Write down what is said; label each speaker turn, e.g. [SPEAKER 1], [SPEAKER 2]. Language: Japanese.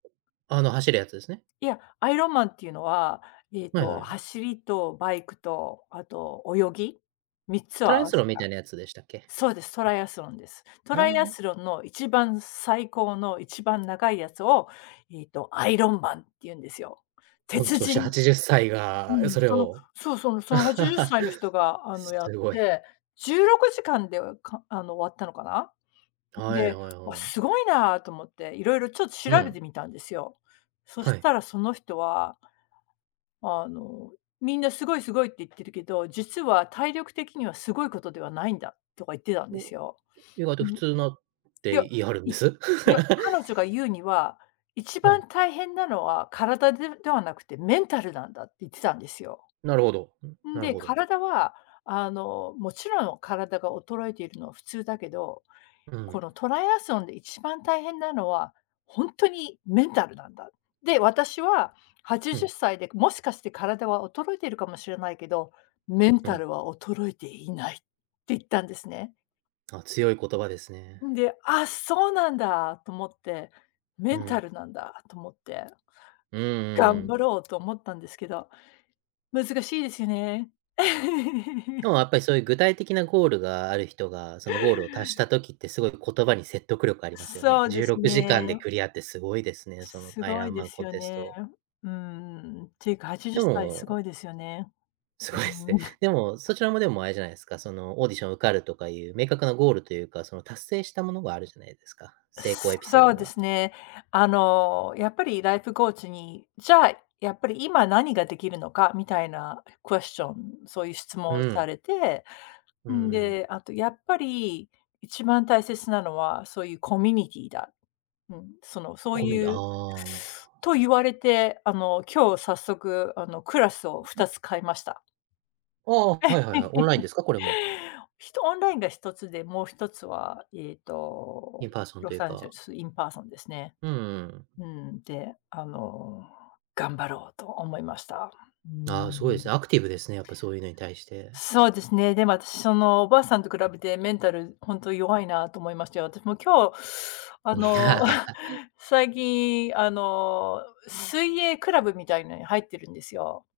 [SPEAKER 1] あの走るやつですね。
[SPEAKER 2] いや、アイロンマンっていうのは、ええ
[SPEAKER 1] はい
[SPEAKER 2] と、
[SPEAKER 1] はい。
[SPEAKER 2] 走りと、バイクと、あと泳ぎ、3つを
[SPEAKER 1] トラ
[SPEAKER 2] 合
[SPEAKER 1] イア
[SPEAKER 2] わ
[SPEAKER 1] ス
[SPEAKER 2] せ
[SPEAKER 1] ロンみた
[SPEAKER 2] た
[SPEAKER 1] いなやつでしたっけ？
[SPEAKER 2] そうです、トライアスロンです。ト
[SPEAKER 1] あ
[SPEAKER 2] ライア
[SPEAKER 1] あ。
[SPEAKER 2] スロンの一番最高の一番長いやつを、ええと、アイロンマンって言うんですよ。
[SPEAKER 1] 御
[SPEAKER 2] 鉄
[SPEAKER 1] 年
[SPEAKER 2] 人。
[SPEAKER 1] 80歳
[SPEAKER 2] う
[SPEAKER 1] が、
[SPEAKER 2] ん、
[SPEAKER 1] それ
[SPEAKER 2] その
[SPEAKER 1] を。
[SPEAKER 2] そうそう、その80歳の人 が、あの、やっ
[SPEAKER 1] 凄い。
[SPEAKER 2] て、16時間で、かあの、終わったのかな。うん、
[SPEAKER 1] はい
[SPEAKER 2] で、
[SPEAKER 1] はい
[SPEAKER 2] わ、
[SPEAKER 1] はい。
[SPEAKER 2] 凄いなと思って、色々ちょっ
[SPEAKER 1] う
[SPEAKER 2] 調べて
[SPEAKER 1] ん。
[SPEAKER 2] みたんですよ。そし
[SPEAKER 1] はい。
[SPEAKER 2] たらその人はあの、皆凄い、凄いって言ってるけど、実は体力的には凄い事ではないんだとか言ってたんです
[SPEAKER 1] も
[SPEAKER 2] よ。
[SPEAKER 1] う、ん、意外
[SPEAKER 2] う
[SPEAKER 1] と
[SPEAKER 2] ん。
[SPEAKER 1] 普
[SPEAKER 2] い
[SPEAKER 1] 通なっ
[SPEAKER 2] や、
[SPEAKER 1] て言い張るん
[SPEAKER 2] い
[SPEAKER 1] で
[SPEAKER 2] い
[SPEAKER 1] す。
[SPEAKER 2] や、彼女が 言うには、一
[SPEAKER 1] う
[SPEAKER 2] 番
[SPEAKER 1] ん。
[SPEAKER 2] 大変なのは体でではなくて、メンタルなんだって言ってたんですよ。
[SPEAKER 1] なるほど。うん、
[SPEAKER 2] ん
[SPEAKER 1] なる
[SPEAKER 2] で、
[SPEAKER 1] ほど。
[SPEAKER 2] 体は、あの、勿論、体が衰えているのは普通だけど、
[SPEAKER 1] う
[SPEAKER 2] こ
[SPEAKER 1] ん。
[SPEAKER 2] のトライアスロンで一番大変なのは、ほんとにメンタルなんだ。で、私は、はち
[SPEAKER 1] う
[SPEAKER 2] じゅっ
[SPEAKER 1] ん。
[SPEAKER 2] さいで、もしかして体は衰えてるかもしれないけど、メン
[SPEAKER 1] う
[SPEAKER 2] タ
[SPEAKER 1] ん。
[SPEAKER 2] ルは衰えていないって言ったんですね。
[SPEAKER 1] あ、強い言葉ですね。
[SPEAKER 2] んで、あ、そうなんだ、と思って、
[SPEAKER 1] う
[SPEAKER 2] メンタ
[SPEAKER 1] ん。
[SPEAKER 2] ルなんだ、と思って、
[SPEAKER 1] うんうんう
[SPEAKER 2] 頑
[SPEAKER 1] ん。
[SPEAKER 2] 張ろうと思ったんですけど、難しいですよね。
[SPEAKER 1] で もやっぱり、そういう具体的なゴールがある人が、そのゴールを達した時って、凄い言葉に説得力ありますよね。
[SPEAKER 2] そう
[SPEAKER 1] じ
[SPEAKER 2] で
[SPEAKER 1] ゅう
[SPEAKER 2] す
[SPEAKER 1] ろくじかんで
[SPEAKER 2] ね。
[SPEAKER 1] クリアって凄いですね、そのアイ
[SPEAKER 2] 凄
[SPEAKER 1] ア
[SPEAKER 2] い
[SPEAKER 1] ンマ
[SPEAKER 2] で
[SPEAKER 1] ン
[SPEAKER 2] す
[SPEAKER 1] コン
[SPEAKER 2] よ
[SPEAKER 1] テス
[SPEAKER 2] ね。
[SPEAKER 1] ト。
[SPEAKER 2] うーん、て言うか、はちじゅ
[SPEAKER 1] で
[SPEAKER 2] っさい凄
[SPEAKER 1] も
[SPEAKER 2] いですよね。
[SPEAKER 1] 凄いです
[SPEAKER 2] うー
[SPEAKER 1] ね。
[SPEAKER 2] ん。
[SPEAKER 1] でも、そち らもでも、あれじゃないですか、そのオーディション受かるとか言う、明確なゴールというか、その達成したものがあるじゃないですか。成功エピソー
[SPEAKER 2] そう
[SPEAKER 1] ド
[SPEAKER 2] で
[SPEAKER 1] が。
[SPEAKER 2] すね。あの、やっぱりライフコーチに、じゃあ、やっぱり今、何が出来るのか、みたいなクエスチョン、そういう質問
[SPEAKER 1] う
[SPEAKER 2] を
[SPEAKER 1] ー
[SPEAKER 2] さ
[SPEAKER 1] ん。
[SPEAKER 2] れて、
[SPEAKER 1] うん
[SPEAKER 2] ん
[SPEAKER 1] うん。
[SPEAKER 2] で、あとやっぱり一番大切なのは、そういうコミュニティーだ。うん、その、そう
[SPEAKER 1] コミュニティ、
[SPEAKER 2] いう
[SPEAKER 1] ああ。
[SPEAKER 2] と言われて、あの、今日早速、あの、クラスを2つ変えました。
[SPEAKER 1] ああ、はいはいはい。オンライン ですか？これも。
[SPEAKER 2] ひとオンラインが1つで、もう1つは、ええと、
[SPEAKER 1] インパーソン
[SPEAKER 2] ロ
[SPEAKER 1] という
[SPEAKER 2] サンゼル
[SPEAKER 1] か。
[SPEAKER 2] ス、インパーソンですね。
[SPEAKER 1] うんうん。
[SPEAKER 2] うーん、で、あの、頑張ろうと思いました。うー
[SPEAKER 1] ああ、凄いで
[SPEAKER 2] ん。
[SPEAKER 1] すね、アクティブですね、やっぱそういうのに対して。
[SPEAKER 2] そうですね。でも私、そのおばあさんと比べて、メンタルほんと弱いなと思いましたよ。私も今日、あ
[SPEAKER 1] うん。
[SPEAKER 2] の、最近、あの、水泳クラブみたいのに入ってるんですよ。